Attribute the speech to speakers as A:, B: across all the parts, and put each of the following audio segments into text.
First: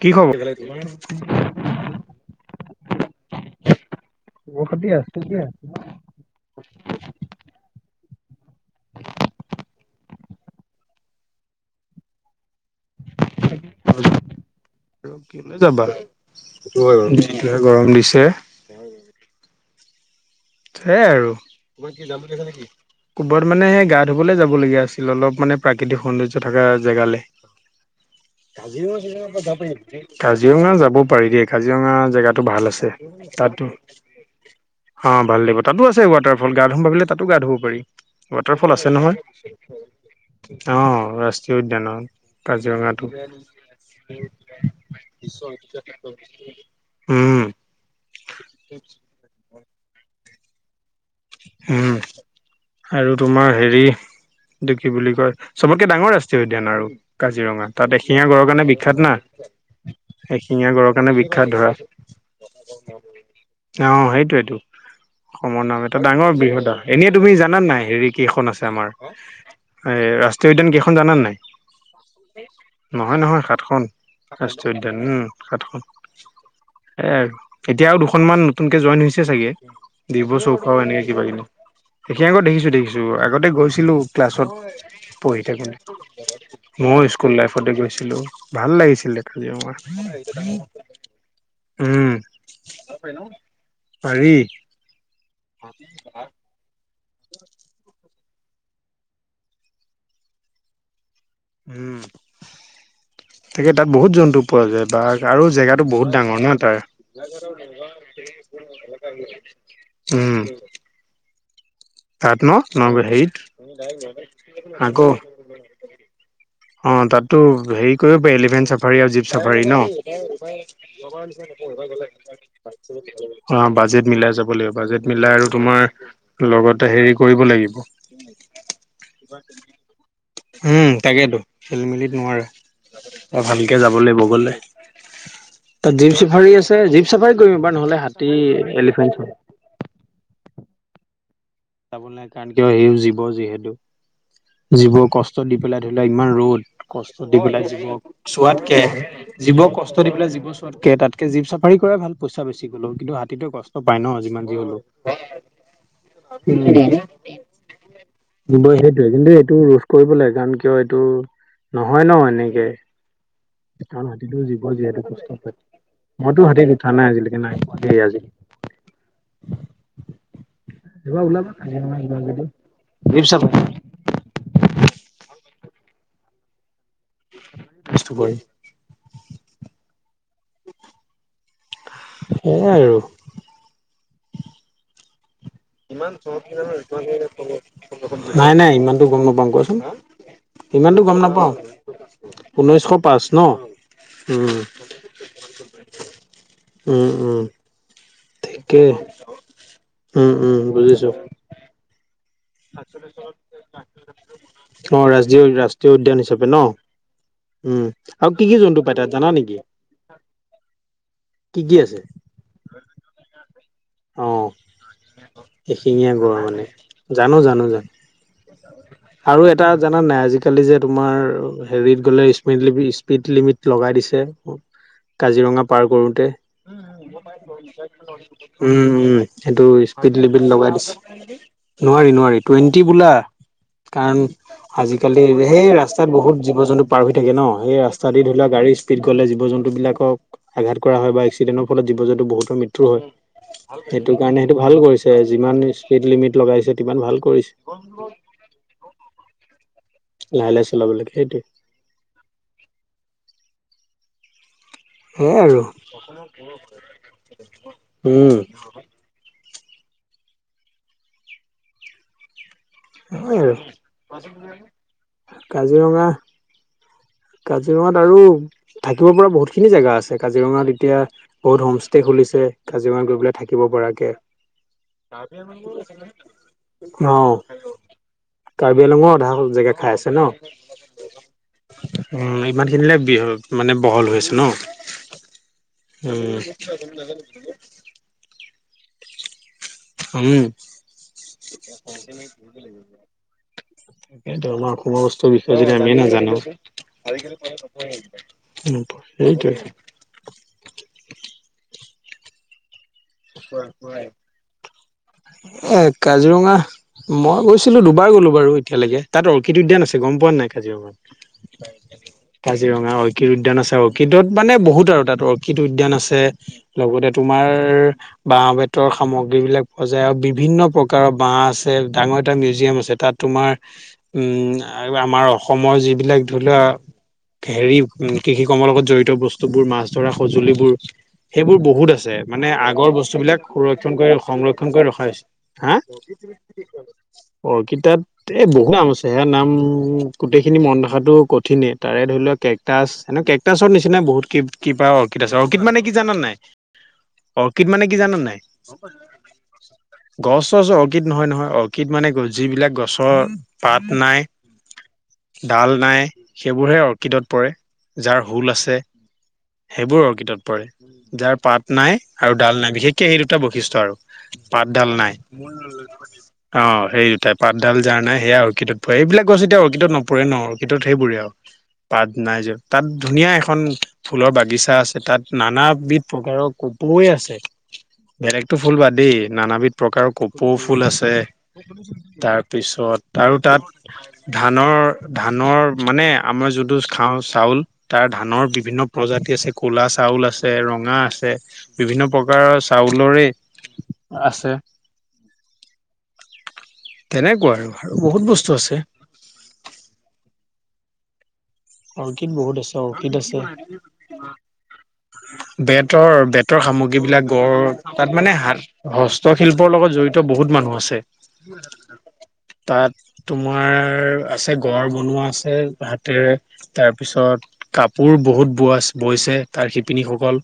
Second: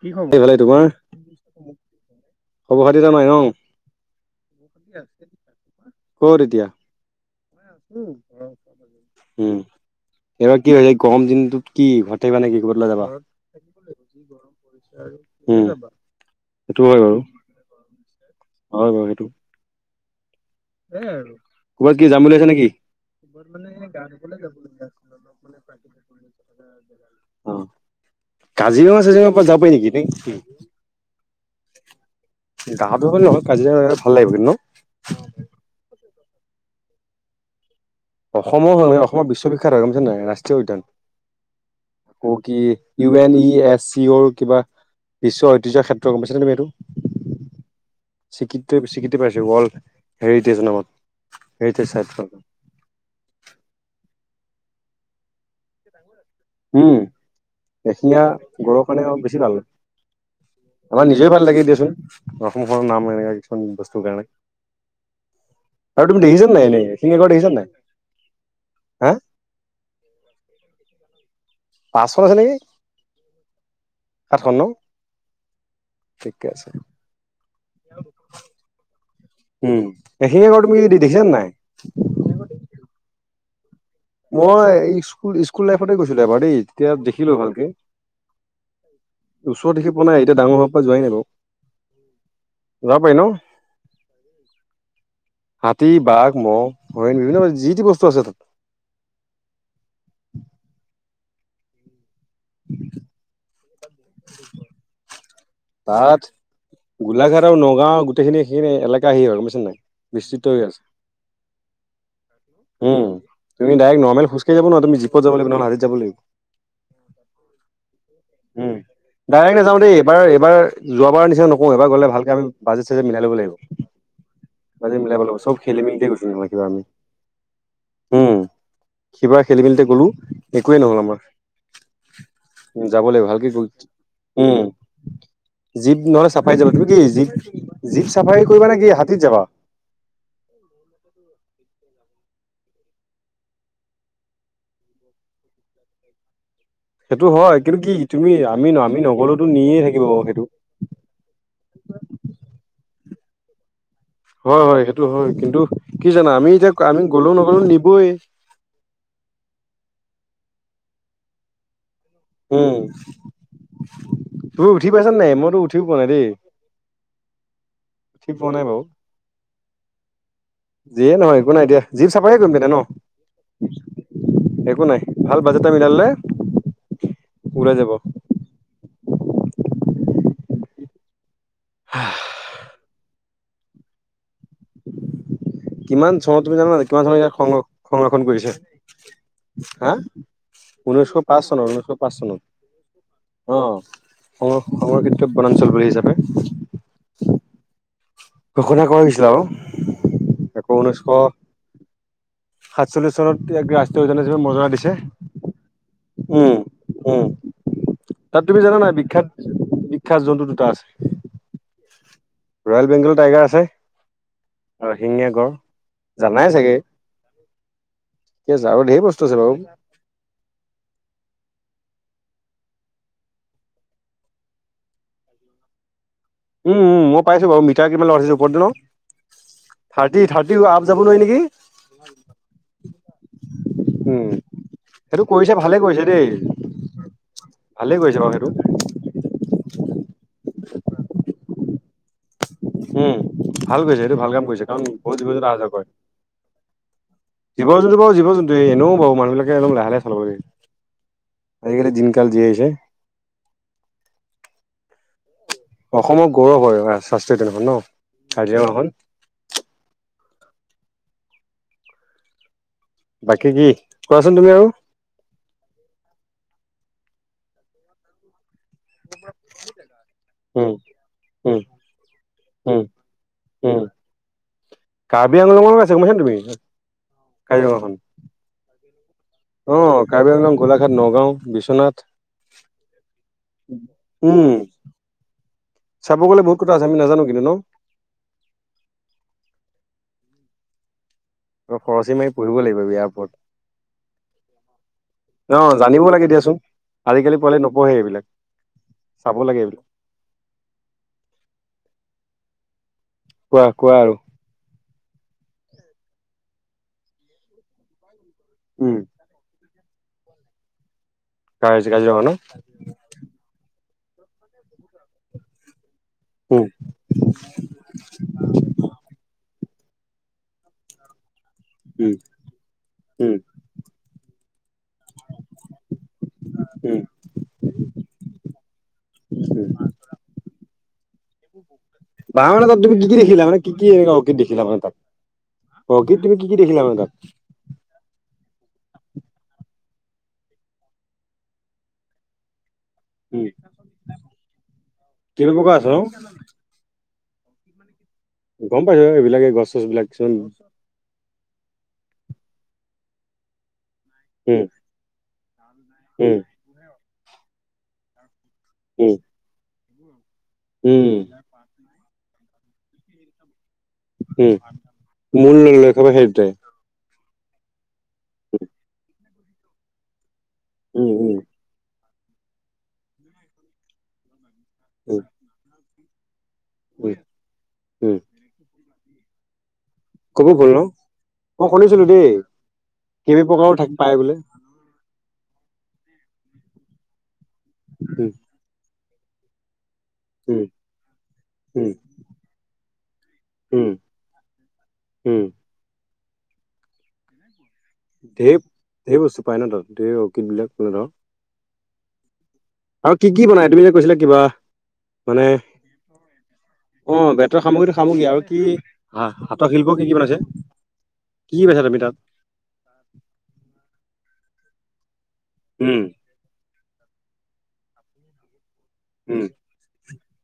A: কি খবৰ?
B: সফালে তোমাৰ খবসা এতা নাই ন
A: খবৰ খাতি আছো দিয়া।
B: কত তেতিয়া উ উম এইবাৰ কি হৈছে গৰম দিনটোত কি ঘট মানে কি কৰিব যাবা
A: আৰু ক
B: উম
A: যাবা
B: সেইটো হয় বাৰু
A: যিটোহে গৰম দিছে
B: হয় বাৰু সেইটো
A: সেইয়াই আৰু তম কি যাম বুলিছ নেকি ক'ৰবাত মানে সেই গা ধুবলৈ যাবলগীয়া আছিল অলপ মানে প্ৰাকৃতিক সৌন্দৰ্য থকা জেগালৈ
B: অ
A: কাজিৰঙা
B: চাজিৰঙাৰ পৰা যাব পাৰি নেকি
A: যাব পাৰি দ কাজিৰঙা জেগাত ত ভাল আছে
B: গাঁৱতো হ'ল নহয়
A: তাতো
B: কাজিৰঙা ভাল লাগিব কিন্তু ন
A: অঁ ভাল দিব তাতো আছে ৱাটাৰফল গা ধুমাবিল তাতো গা ধুব পাৰি
B: অসমৰ
A: ৱাটাৰফল আছে
B: হয়
A: নহয়
B: অসমৰ বিশ্ববিখ্যাত হয় গম পাইছা নাই
A: অ ৰাষ্ট্ৰীয় উদ্যানত
B: অ কি
A: কাজিৰঙাটো
B: U N E S C O কিবা বিশ্ব ঐতিহ্যৰ ক্ষেত্ৰ গম পাইছাে তুমি এইটো
A: উম
B: স্বীকৃতি স্বীকৃতি পাইছে ৱৰ্ল্ড হেৰিটেজ নামত হেৰিটেজ
A: উম
B: চাইট
A: আৰু তোমাৰ হেৰি দুখি বুলি কয় চবতকে ডাঙৰ ৰাস্তা জয় উদ্যান আৰু
B: উম
A: কাজিৰঙা। তাত এশিঙীয়া গঁড়ৰ কাৰণে বিখ্যাত না। এশিঙীয়া গঁড়ৰ
B: আমাৰ
A: কাৰণে
B: নিজৰে ভাল
A: বিখ্যাত
B: লাগে
A: ধৰা,
B: দিয়াচোন অসমখনৰ নাম এনেকা কিছুমান বস্তুৰ
A: অ',
B: কাৰণে
A: সেইটোয়েইটো। অসমৰ নাম এটা এটা
B: আৰু তুমি
A: ডাঙৰ
B: দেখিছা নাই
A: বৃহদা, এনেই
B: এশিঙীয়া গড়
A: তুমি
B: দেখিছা
A: জানা নাই হেৰি কেইখন আছে আমাৰ
B: হা
A: এ ৰাষ্ট্ৰীয় উদ্যান কেইখন জানা নাই?
B: পাঁচখন আছে নেকি
A: নহয় নহয় সাতখন।
B: সাতখন ন
A: ৰাষ্ট্ৰীয় উদ্যান উম, সাতখন।
B: ঠিকে আছে
A: এ এতিয়াও দুখনমান নতুনকে জইন হৈছে চাগে,
B: উম এশিঙীয়া
A: ডিব্ৰুচৌক
B: গড় তুমি
A: অ', এনেকে কিবা
B: দেখিছা
A: কিবি।
B: নাই
A: এশিঙীয়া গঁড় দেখিছোঁ দেখিছোঁ আগতে গৈছোঁ ছিলো ক্লাছত
B: মই স্কুল
A: পঢ়ি
B: স্কুল
A: থাকোতে,
B: লাইফতে গৈছিলো এবাৰ দেই তেতিয়া
A: ময়ো স্কুল
B: দেখিলো ভালকে
A: লাইফতে গৈছিলোঁ। ভাল লাগিছিলে খালি
B: ওচৰত
A: মই,
B: দেখি পোৱা নাই এতিয়া ডাঙৰ হোৱাৰ পৰা যোৱাই নাই বাৰু
A: উম।
B: যাব পাৰি ন?
A: পাৰি।
B: হাতী, বাঘ, মহ, হৰিণ বিভিন্ন ধৰণৰ যি তি বস্তু আছে তাত।
A: উম।
B: [unintelligible]
A: তাকে তাত বহুত জন্তু পোৱা যায় বাঘ আৰু জেগাতো বহুত
B: তাত
A: ডাঙৰ ন তাৰ।
B: সেইখিন এলেকা হেই হয় বুইছ নাই?
A: উম
B: বিস্তৃত হৈ আছে।
A: তাত ন ন
B: উম,
A: হেৰিত
B: তুমি ডাইৰেক্ট নৰ্মেল খোজকাঢ়ি যাব নোৱাৰা তুমি
A: আকৌ
B: জীপত যাব লাগিব নহলে হাতীত যাব লাগিব।
A: অ', তাত তো হেৰি কৰিব পাৰি এলিফেণ্ট
B: উম
A: চাফাৰী আৰু জীপ
B: ডাইৰেক্ট
A: চাফাৰী ন?
B: নাযাওঁ দেই এইবাৰ এইবাৰ যোৱাবাৰ নিচিনা নকওঁ এইবাৰ গ'লে ভালকে আমি বাজেট চাজেট মিলাই ল'ব লাগিব
A: অ', বাজেট মিলাই যাব লাগিব বাজেট
B: মিলাব
A: মিলাই
B: লাগিব
A: আৰু
B: চব খেলি
A: তোমাৰ
B: মেলিতে গৈছো নহ'লে কিবা
A: লগত
B: আমি
A: তে হেৰি কৰিব লাগিব
B: উম সিবাৰ খেলি মেলিতে গ'লো একোৱে
A: উম,
B: নহ'ল আমাৰ
A: তাকেটো খেলিমেলি দি
B: উম, যাব লাগিব
A: তোমাৰ
B: গৈ
A: ভালকে যাব লাগিব গ'লে।
B: উম
A: তাত জীপ
B: নহ'লে
A: চাফাৰী
B: যাবা
A: আছে
B: তুমি কি
A: জীপ চাফাৰী কৰিবি বা ন'হলে
B: জীপ
A: হাতী
B: চাফাৰী কৰিবা নে কি
A: এলিফেন।
B: হাতীত যাবা [unintelligible]
A: যাবলে নাই কাৰণ কিয় এই জীৱ যিহেতু। জীৱ কষ্ট দি পেলাই ধৰি লোৱা ইমান ৰ'দ।
B: সেইটো
A: কষ্ট দি
B: হয়
A: পেলাই
B: কিন্তু
A: জীৱ
B: কি তুমি আমি
A: চোৱাতকে,
B: আমি নগ'লেতো নিয়ে
A: জীৱক
B: থাকিব
A: কষ্ট দি পেলাই
B: সেইটো
A: জীৱ চোৱাতকে তাতকে জীপ চাফাৰী কৰাই ভাল পইছী বেছি গ'লও কিন্তু আ অ', পাই ন যিমান যি
B: হয়
A: হলেও
B: হয় সেইটো হয় কিন্তু কি জানা আমি এতিয়া আমি গ'লেও নগ'লেও নিবই
A: [inaudible] সেইটোয়ে কিন্তু এইটো ৰোধ কৰিব লাগে। গান কিয় এইটো নহয় ন এনেকে
B: উম
A: হাতীটো জীৱ
B: তুমি উঠি
A: যিহেতু
B: পাইছা নাই মইতো উঠিও পোৱা নাই দেই
A: মইতো হাতীত উঠা নাই আজিলৈকে নাই আজি
B: [unintelligible] যিয়ে
A: এইবাৰ
B: নহয়
A: ওলাবা
B: একো নাই এতিয়া
A: কাজিৰঙা
B: জীপ
A: যোৱা
B: চাফাৰ
A: যদি
B: কৰিম তেতিয়া ন?
A: জীপ চাফাৰী
B: একো নাই। ভাল বাজেটা মিলালে, ওলাই যাব।
A: সেইয়াই আৰু।
B: [inaudible] কিমান চনত তুমি জানা নাই কিমান চনত ইয়াক সংৰক্ষণ
A: নাই
B: কৰিছে
A: নাই ইমানতো গম নাপাওঁ কোৱাচোন
B: হা?
A: ইমানতো
B: ঊনৈশ
A: গম
B: পাঁচ
A: নাপাওঁ
B: চনত ঊনৈশ পাঁচ চনত,
A: ঊনৈছশ পাঁচ ন
B: অ'। সং
A: উম
B: সংৰক্ষিত্ৰ বনাঞ্চল বুলি হিচাপে [inaudible]
A: উম উম
B: ঘোষণা
A: ঠিকেই
B: কৰা হৈছিল আৰু
A: উম উম
B: এশ ঊনৈশ
A: বুজিছো
B: সাতচল্লিশ চনত ইয়াক ৰাষ্ট্ৰীয় উদ্যান হিচাপে মৰ্যাদা দিছে,
A: অ ৰাষ্ট্ৰীয় ৰাষ্ট্ৰীয় উদ্যান হিচাপে ন
B: উম। উম।
A: উম, আৰু
B: তাত
A: কি
B: তুমি
A: কি
B: জানা
A: জন্তু
B: নাই
A: পাই ত
B: বিখ্যাত
A: জানা নেকি?
B: বিখ্যাত জন্তু দুটা আছে।
A: কি কি আছে?
B: ৰয়েল বেংগলৰ টাইগাৰ আছে।
A: অঁ
B: আৰু শিঙীয়া গড়
A: এশিঙীয়া গড়
B: জানাই
A: মানে
B: চাগে
A: জানোঁ জানোঁ জানোঁ
B: আৰু ঢেৰ বস্তু আছে
A: আৰু
B: বাৰু
A: এটা জানানে নাই আজিকালি যে তোমাৰ হেৰিত গ'লে স্পিড লি স্পিড লিমিট লগাই দিছে কাজিৰঙা পাৰ কৰোতে
B: উম মই পাইছো বাৰু মিটাৰ কিমান লগাইছে ওপৰত ন
A: উম উম সেইটো স্পীড
B: থাৰ্টি
A: লিমিট
B: থাৰ্টি
A: লগাই
B: আপ
A: দিছে
B: যাব নোৱাৰি নেকি
A: নোৱাৰি নোৱাৰি টুৱেণ্টি বোলা
B: [unintelligible]
A: কাৰণ আজিকালি
B: সেইটো
A: সেই
B: কৰিছে ভালে কৰিছে
A: ৰাস্তাত
B: দেই
A: বহুত জীৱ জন্তু পাৰ হৈ থাকে ন সেই
B: ভালে
A: ৰাস্তা
B: কৰিছে
A: দি
B: বাৰু
A: ধৰি
B: সেইটো
A: লোৱা গাড়ী স্পীড গ'লে জীৱ জন্তু বিলাকক আঘাত কৰা হয় বা এক্সিডেন্টৰ ফলত জীৱ জন্তু বহুতৰ মৃত্যু হয়
B: উম ভাল কৰিছে
A: সেইটো
B: কাম
A: কাৰণে সেইটো ভাল
B: কাৰণ
A: কৰিছে
B: বহুত জীৱ জন্তু অহা
A: যিমান
B: যোৱা কৰে
A: স্পীড লিমিট লগাইছে িমান ভাল কৰিছে
B: এনেওাব মানুহিলে একদম লাহে লাহে চলাব লাগে
A: লাহে চলাব লাগে সেইটোৱে
B: আজিকালি দিনকাল যি আহিছে অসমৰ
A: স
B: গৌৰৱ হয় শাস্ত্ৰীয় উদ্যানখন ন
A: আৰু
B: কাজিৰঙা খন
A: উম হয়
B: বাকী কি
A: আৰু
B: কোৱাচোন তুমি আৰু
A: কাজিৰঙা কাজিৰঙাত আৰু থাকিব পৰা বহুত খিনি জেগা আছে
B: উম
A: কাজিৰঙাত এতিয়া
B: উম
A: বহুত হোম ষ্টে খুলিছে
B: উম
A: কাজিৰঙাত গৈ পেলাই থাকিব
B: উম
A: পৰাক
B: কাৰ্বি আংলঙৰো আছে গম পাইছা নে তুমি
A: অ
B: কাজিৰঙাখন
A: আৰু বেলঙৰ অধা জেগা
B: অ
A: খাই আছে ন
B: কাৰ্বি আংলং গোলাঘাট নগাঁও বিশ্বনাথ
A: উ ইমান খিনিলে বিহ মানে বহল হৈ আছে ন
B: [unintelligible] চাব গ'লে বহুত কথা আছে আমি নাজানো কিন্তু
A: উম উম
B: খৰচী মাৰি পঢ়িব লাগিব বিয়াৰ ওপৰত
A: তাকেইো আমাৰ সময় বস্তুৰ বিষয়ে
B: অ
A: যদি আমি
B: জানিব লাগে
A: নাজানো উ
B: দিয়াচোন আজিকালি পোৱালি নপঢ়ে এইবিলাক চাব
A: সেইটোৱে
B: লাগে [inaudible]
A: প
B: কোৱা কোৱা
A: এ
B: আৰু
A: কাজিৰঙা মই গৈছিলো দুবাৰ গ'লো বাৰু
B: উম
A: এতিয়ালৈকে তাত অৰ্কিড উদ্যান আছিল গম পোৱা নাই কাজিৰঙাত
B: কাজ কাজিৰঙা ন
A: কাজিৰঙা ঐক উদ্যান আছে অৰ্কিডত মানে বহুত আৰু তাত অৰ্কিড উদ্যান আছে
B: উম
A: লগতে তোমাৰ বাঁাহ বেতৰ সামগ্ৰী বিলাক পোৱা যায় আৰু বিভিন্ন প্ৰকাৰৰ বাঁাহ আছে আ
B: উম
A: ডাঙৰ এটা মিউজিয়াম আছে তাত
B: উম
A: তোমাৰ উম আৰু আমাৰ অসমৰ যিবিলাক ধৰি লোৱা
B: উম
A: হেৰি কৃষি কৰ্মৰ লগত জড়িত বস্তুবোৰ
B: উম
A: মাছ ধৰা সঁজুলিবোৰ সেইবোৰ বহুত আছে মানে
B: বাহ
A: আগ
B: তাত তুমি কি
A: বস্তু
B: কি
A: বিিলাক
B: দেখিলা মানে কি কি
A: সংুৰক্ষ কৰি
B: এনেকুৱা অৰ্কিড দেখিলা
A: সংৰক্ষণ
B: মানে
A: কৰি
B: তাত
A: ৰখা হৈছে হা
B: অৰ্কিড তুমি কি কি দেখিলা মানে তাত
A: অৰ্কিডত এ বহুত নাম আছে সেয়া নাম গোটেইখিনি মন ৰখাতটো কঠিনে তাৰে ধৰি লোৱা কে কেটাচ
B: উম
A: কেকটাচৰ নিচিনা বহুত কিবা অৰ্কিড আছে অৰ্কিড
B: কেনেকুৱা
A: মানে
B: আছে
A: কি
B: ন
A: জানা নাই অৰ্কিড মানে কি জানো নাই
B: গম পাইছো এইবিলাকে গছ চছ বিলাক কিছুমান
A: গছ চছ অৰ্কিড নহয় নহয় অৰ্কিড মানে যিবিলাক গছৰ পাত নাই
B: উম
A: ডাল নাই,
B: উম
A: সেইবোৰহে অৰ্কিডত পৰে, যাৰ হোল আছে
B: উম
A: সেইবোৰ অৰ্কিডত পৰে।
B: উম
A: পৰে যাৰ পাত নাই আৰু ডাল নাই বিশেষকে সেই দুটা বৈশিষ্টয় আৰু
B: উম
A: পাতডাল নাই
B: মূল লক্ষ্য সেই দুটাই
A: অ সেই দুটাই পাতডাল যাৰ নাই সেয়া অৰ্কিডত পৰে এইবিলাক গছ্ত এতিয়া অৰ্কিডত নপৰে ন অৰ্কিডত
B: উম
A: সেইবোৰে আৰু
B: উম
A: পাত নাই য তাত ধুনীয়া এখন ফুলৰ বাগিছা আছে তাত
B: উম
A: নানাবিধ প্ৰকাৰৰ পৈ
B: উম
A: আছে
B: উম
A: বেলেগতটো ফুল বাা দেই নানাবিধ প্ৰকাৰৰ
B: ক'ব
A: কপৌ
B: ভুল
A: ফুল
B: ন
A: আছে
B: মই শুনিছিলো দেই
A: তাৰপিছত আৰু
B: কেইবি
A: তাত
B: প্ৰকাৰৰ থাক পাই বোলে
A: ধানৰ ধানৰ মানে আমাৰ যোনটো খাওঁ চাউল তাৰ
B: উম
A: ধানৰ বিভিন্ন প্ৰজাতি আছে ক'লা চাউল আছে
B: উম
A: ৰঙা আছে
B: উম
A: বিভিন্ন প্ৰকাৰৰ চাউলৰে
B: উম
A: আছে
B: উম
A: তেনেকুৱা আৰু আৰু বহুত বস্তু আছে
B: ধেৰ-ধেৰ বস্তু পাই ন' তাত ধেৰ অৰ্কিডবিলাক কোনো ধৰক
A: অৰ্কিড বহুত আছে। অৰ্কিড
B: আৰু কি
A: আছে
B: কি বনাই তুমি যে কৈছিলা কিবা? মানে
A: বেতৰ, বেতৰ
B: অ
A: সামগ্ৰীবিলাক
B: বেতৰ
A: গড়
B: সামগ্ৰীটো
A: তাত
B: সামগ্ৰী
A: মানে
B: আৰু কি
A: হাত
B: হা হাতৰ
A: হস্তশিল্পৰ
B: শিল্প
A: লগত
B: কি কি
A: জড়িত
B: বনাইছে
A: বহুত মানুহ আছে।
B: কি পাইছা তুমি তাত?
A: তাত তোমাৰ আছে গড় বনোৱা আছে
B: উম
A: হাতেৰে, তাৰপিছত কাপোৰ বহুত বোৱা আছে। বৈছে
B: উম
A: তাৰ শিপিনীসকল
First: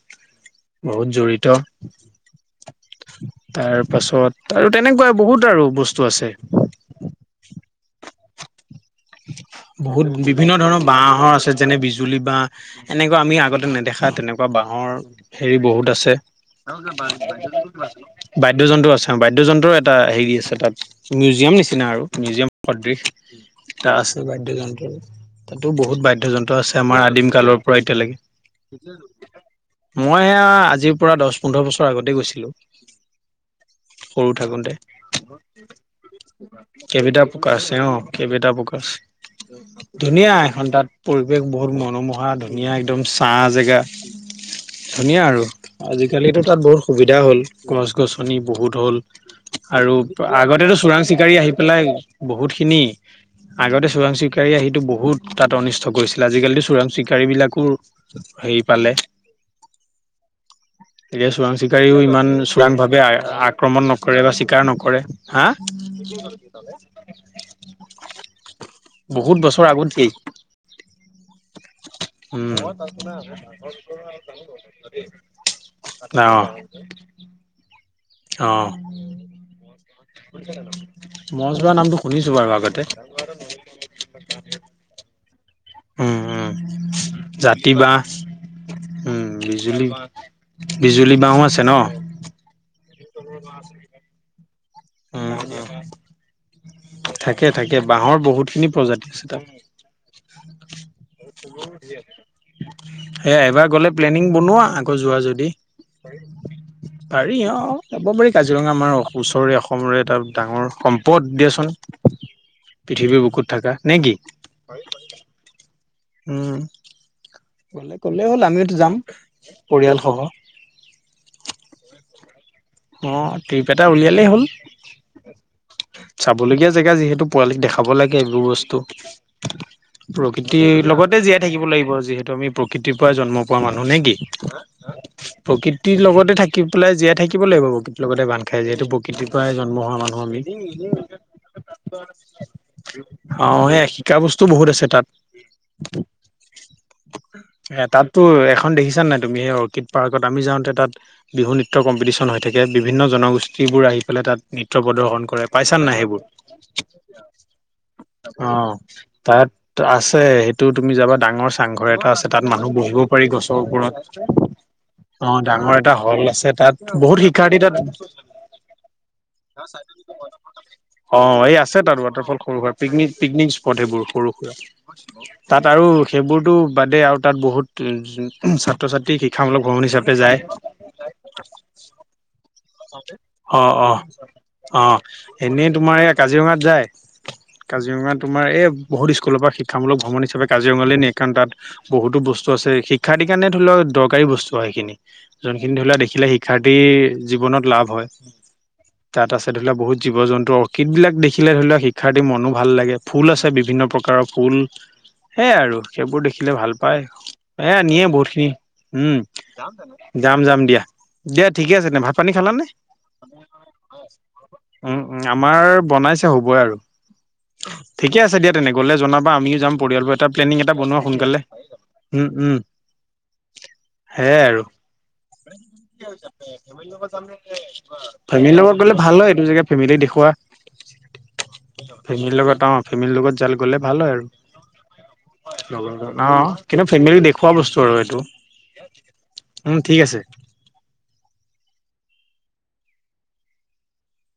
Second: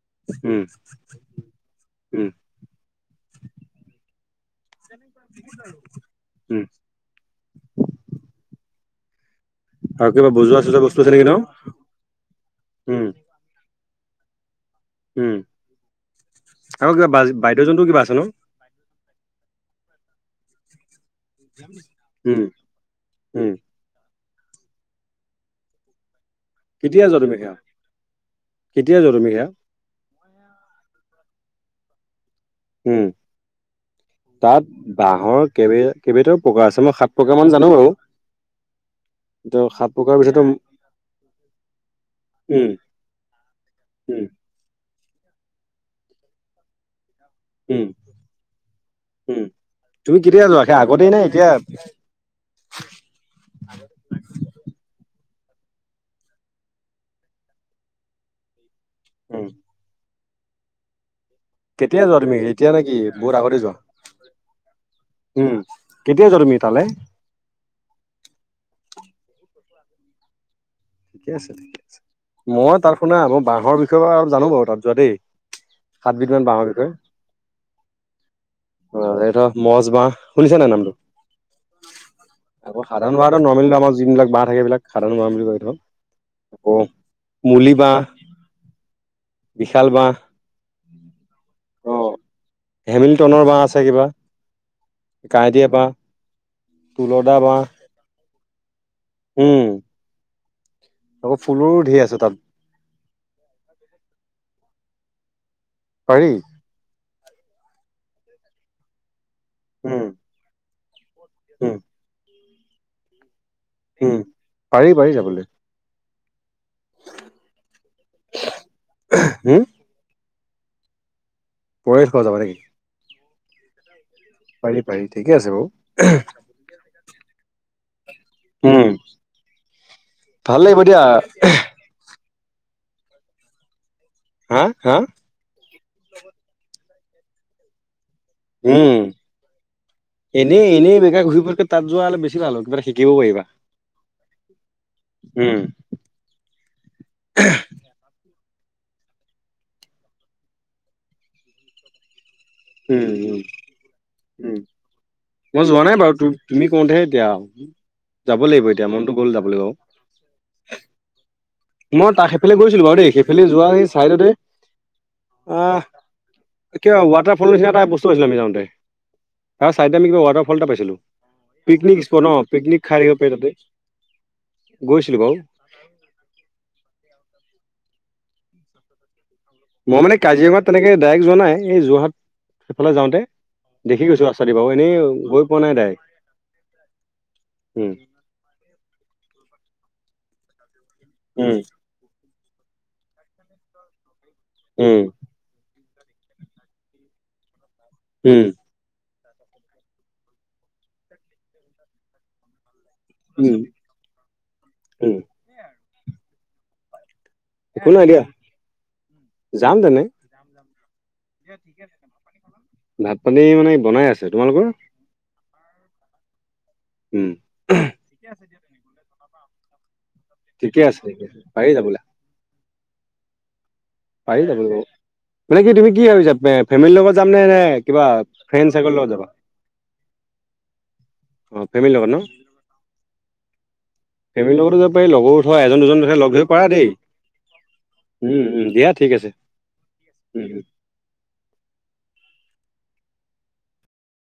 B: উম
A: বহুত জড়িত।
B: উম
A: তাৰপাছত আৰু তেনেকুৱা বহুত আৰু বস্তু আছে।
B: উম
A: বহুত
B: আৰু কিবা
A: বিভিন্ন
B: বজোৱা চজোৱা
A: ধৰণৰ
B: বস্তু নেকি
A: বাহঁৰ
B: ন
A: আছে যেনে বিজুলী বাঁহ
B: উম
A: এনেকুৱা আমি আগতে নেদেখা নেদেখা তেনেকুৱা বাঁহৰ
B: উম
A: হেৰি বহুত আছে।
B: আৰু কিবা বা বাদ্যযন্ত্ৰ কিবা আছে ন
A: [inaudible] বাদ্যযন্ত্ৰ আছে বাদ্যযন্ত্ৰৰ এটা হেৰি আছে। তাত মিউজিয়াম নিচিনা আৰু
B: উম
A: মিউজিয়াম সদৃশ।
B: উম
A: এটা আছে বাদ্যযন্ত্ৰ তাতো বহুত বাদ্যযন্ত্ৰ। [inaudible] আছে আমাৰ
B: কেতিয়া যোৱা
A: আদিম
B: তুমি সেয়া
A: কালৰ পৰা এতিয়ালৈকে,
B: কেতিয়া যোৱা তুমি সেয়া
A: মই সেয়া আজি পৰা দহ পোন্ধৰ বছৰ আগতে গৈছিলোঁ।
B: উম।
A: থাকোতে
B: তাত বাঁহৰ কেইবিধ, কেইবিধও প্ৰকাৰ আছে মই সাত প্ৰকাৰ মান জানোঁ বাৰু।
A: কেবেটা প্ৰকাচ।
B: ত' সাত প্ৰকাৰৰ
A: ধুনীয়া
B: ভিতৰতো
A: এখন তাত পৰিৱেশ বহুত মনোমোহা
B: উম
A: ধুনীয়া একদম ছা জেগা।
B: উম
A: ধুনীয়া আৰু আজিকালিটো তাত বহুত সুবিধা হ'ল
B: উম
A: গছ-গছনি বহুত হ'ল।
B: উম
A: আৰু
B: তুমি কেতিয়া যোৱা
A: আগতেটো
B: সেই
A: চোৰাং
B: আগতেই নে
A: চিকাৰী
B: এতিয়া
A: আহি পেলাই বহুতখিনি আগতে চোৰাং চিকাৰী আহিটো বহুত বহুত তাত অনিষ্ট কৰিছিলে, আজিকালি চোৰাং চিকাৰীবিলাকো হেৰি পালে।
B: উম।
A: এতিয়া চোৰাং চিকাৰীও
B: কেতিয়া যোৱা
A: ইমান
B: তুমি এতিয়া
A: চোৰাং
B: নে কি
A: ভাৱে
B: বহুত আগতে যোৱা
A: আক্ৰমণ নকৰে বা চিকাৰ নকৰে, হা?
B: উম কেতিয়া যোৱা তুমি তালে
A: [unintelligible] বহুত বছৰ আগতেই।
B: ঠিকে আছে, ঠিকে আছে
A: উম
B: মই তাত শুনা মই বাঁহৰ বিষয়ে অলপ জানোঁ বাৰু তাত যোৱা দেই।
A: অ
B: সাতবিধ মান বাঁহৰ বিষয়ে।
A: অ
B: অহ, এইটো মছ বাঁহ, শুনিছানে নাই নামটো?
A: মছ বাহ নামটো শুনিছো বাৰু
B: আকৌ
A: আগতে
B: সাধাৰণ বাঁহ নৰ্মেলি আমাৰ যোনবিলাক বাঁহ থাকে এইবিলাক সাধাৰণ বাঁহ বুলি কয় এইটো
A: উম', উম'
B: আকৌ
A: জাতি বাঁহ। উম' বিজুলী,
B: বিশাল বাঁহ
A: বিজুলী বাঁহো আছে ন'?
B: হেমিলটনৰ বাঁহ আছে কিবা,
A: উম উম
B: কাইটিয়া বাঁহ। তুলদা
A: থাকে,
B: বাঁহ
A: থাকে। বাঁহৰ বহুতখিনি প্ৰজাতি আছে তাৰ।
B: উম আকৌ ফুলৰো ঢেৰ আছে তাত
A: [unintelligible] এ এবাৰ গ'লে প্লেনিং বনোৱা। আকৌ যোৱা যদি।
B: পাৰি।
A: পাৰি অহ, যাব পাৰি কাজিৰঙা আমাৰ ওচৰৰে অসমৰে
B: উম
A: এটা ডাঙৰ সম্পদ
B: উম
A: দিয়াচোন। পৃথিৱীৰ বুকুত থাকা নে কি?
B: উম পাৰি পাৰি যাবলৈ
A: উম, গ'লে হ'ল আমিওটো যাম
B: হম
A: পৰিয়ালসহ।
B: [unintelligible] যাবা নেকি?
A: অহ, ট্ৰিপ এটা উলিয়ালেই হ'ল,
B: পাৰি পাৰি ঠিকে আছে বাৰু
A: চাবলগীয়া জেগা যিহেতু পোৱালিক দেখাব লাগে। এইবোৰ বস্তু,
B: উম ভাল
A: প্ৰকৃতিৰ
B: লাগিব দিয়া
A: লগতে জীয়াই থাকিব লাগিব যিহেতু আমি প্ৰকৃতিৰ পৰা জন্ম পোৱা মানুহ নে কি?
B: হা হা
A: প্ৰকৃতিৰ লগতে থাকি পেলাই জীয়াই থাকি থাকিব লাগিব লগতে বান্ধ খাই যিহেতু
B: উম
A: প্ৰকৃতিৰ পৰাই জন্ম হোৱা মানুহ আমি।
B: এনেই এনেই বেকাৰ ঘূৰি ফুৰাতকৈ তাত যোৱা হ'লে বেছি ভাল হ'ব কিবা এটা শিকিব
A: [unintelligible] অ', এইয়া শিকা বস্তু বহুত আছে তাত।
B: উম্।
A: এতাতটো দেখিছা নাই তুমি এই অৰ্কিড পাৰ্কত আমি যাওঁতে তাত বিহু নৃত্য কম্পিটিচন হৈ থাকে। যে বিভিন্ন
B: উম উম
A: জনগোষ্ঠীবোৰ আহি পেলাই তাত
B: উম
A: নৃত্য প্ৰদৰ্শন কৰে,
B: মই যোৱা
A: পাইছান নাই
B: বাৰু
A: সেইবোৰ?
B: তু- তুমি কওঁতেহে এতিয়া যাব লাগিব
A: অ',
B: এতিয়া মনতো গ'ল
A: তাত
B: যাবলৈ বাৰু।
A: আছে সেইটো তুমি যাবা ডাঙৰ চাংঘৰ এটা
B: মই
A: আছে,
B: তাৰ
A: তাত
B: সেইফালে
A: মানুহ
B: গৈছিলোঁ বাৰু
A: বহিব
B: দেই
A: পাৰি
B: সেইফালে
A: গছৰ
B: যোৱা সেই
A: ওপৰত।
B: চাইডতে
A: অ', ডাঙৰ এটা হ'ল আছে তাত
B: কিয়
A: বহুত
B: ৱাটাৰফল
A: শিক্ষাৰ্থী
B: নিচিনা
A: তাত
B: এটা বস্তু আছিলে, আমি যাওঁতে তাৰ ছাইডে আমি কিবা ৱাটাৰফল এটা পাইছিলোঁ।
A: অ' এই আছে
B: পিকনিক
A: তাত
B: স্পট অ
A: ৱাটাৰফল, সৰু সুৰা
B: খাই
A: পিকনিক
B: থাকিব পাৰি তাতে
A: পিকনিক স্পট সেইবোৰ সৰু সুৰা
B: গৈছিলোঁ বাৰু।
A: তাত আৰু সেইবোৰতো বাদে আৰু তাত বহুত ছাত্ৰ ছাত্ৰী শিক্ষ
B: মই মানে কাজিৰঙাত তেনেকে ডাইৰেক্ট যোৱা নাই, এই যোৰহাট সেইফালে যাওঁতে
A: অ অ
B: দেখি গৈছো ৰাস্তা বাৰু এনেই
A: অ'
B: গৈ পোৱা
A: এনেই
B: নাই
A: তোমাৰ
B: ডাইৰেক্ট
A: এই কাজিৰঙাত যায়।
B: উম
A: কাজিৰঙা তোমাৰ এই বহুত স্কুলৰ পৰা শিক্ষামূলক ভ্ৰমণ হিচাপে কাজিৰঙালৈ নিয়ে, কাৰণ তাত
B: উম
A: বহুতো বস্তু আছে শিক্ষাৰ্থীৰ কাৰণে ধৰি লওক দৰকাৰী বস্তু। চোৱা সেইখিনি,
B: উম
A: যোনখিনি ধৰি লোৱা দেখিলে শিক্ষাৰ্থীৰ জীৱনত লাভ হয়।
B: উম
A: তাত আছে, ধৰি লোৱা বহুত জীৱ জন্তু অৰ্কিড বিলাক দেখিলে ধৰি লোৱা শিক্ষাৰ্থীৰ মনো ভাল লাগে। ফুল আছে,
B: উম
A: বিভিন্ন প্ৰকাৰৰ ফুল
B: উম।
A: সেয়াই আৰু সেইবোৰ দেখিলে ভাল পায়। এ
B: একো
A: নিয়ে
B: নাই দিয়া
A: বহুত খিনি, উম্,
B: যাম তেনে
A: যাম যাম দিয়া। দিয়া দিয়া ঠিকে আছে তেন্তে ভাত পানী মানে,
B: ভাত পানী মানে বনাই আছে তোমালোকৰ
A: উম্ উম্ আমাৰ বনাইছে হ'বই আৰু
B: উম
A: ঠিকে আছে দিয়া, তেনেহ'লে জনাবা আমিও যাম পৰিয়ালবোৰে এটা প্লেনিং এটা
B: ঠিকে
A: বনোৱা
B: আছে ঠিকে আছে
A: সোনকালে,
B: পাৰি যাবলৈ
A: উম্ উম্।
B: পাৰি
A: সেয়াই আৰু।
B: যাবলৈ বাৰু মানে কি তুমি কি ভাবিছা ফেমিলিৰ লগত যাম নে নে কিবা
A: ফেমিলিৰ
B: ফ্ৰেণ্ড
A: লগত
B: চাৰ্কলৰ
A: গ'লে ভাল
B: যাবা
A: হয়, এইটো জেগা ফেমিলি দেখুওৱা।
B: অ'ফেমিলিৰ লগত ন,
A: ফেমিলিৰ অ ফেমিলিৰ লগত জাল গ'লে ভাল হয় আৰু
B: ফেমিলিৰ লগতো যাব পাৰি লগৰো ধৰা এজন
A: লগৰ
B: দুজনহে
A: অ
B: লগ ধৰি পাৰা
A: কিন্তু
B: দেই,
A: ফেমিলি দেখুওৱা বস্তু আৰু এইটো
B: উম্ উম্ দিয়া। ঠিক আছে
A: উম ঠিক আছে
B: উম্।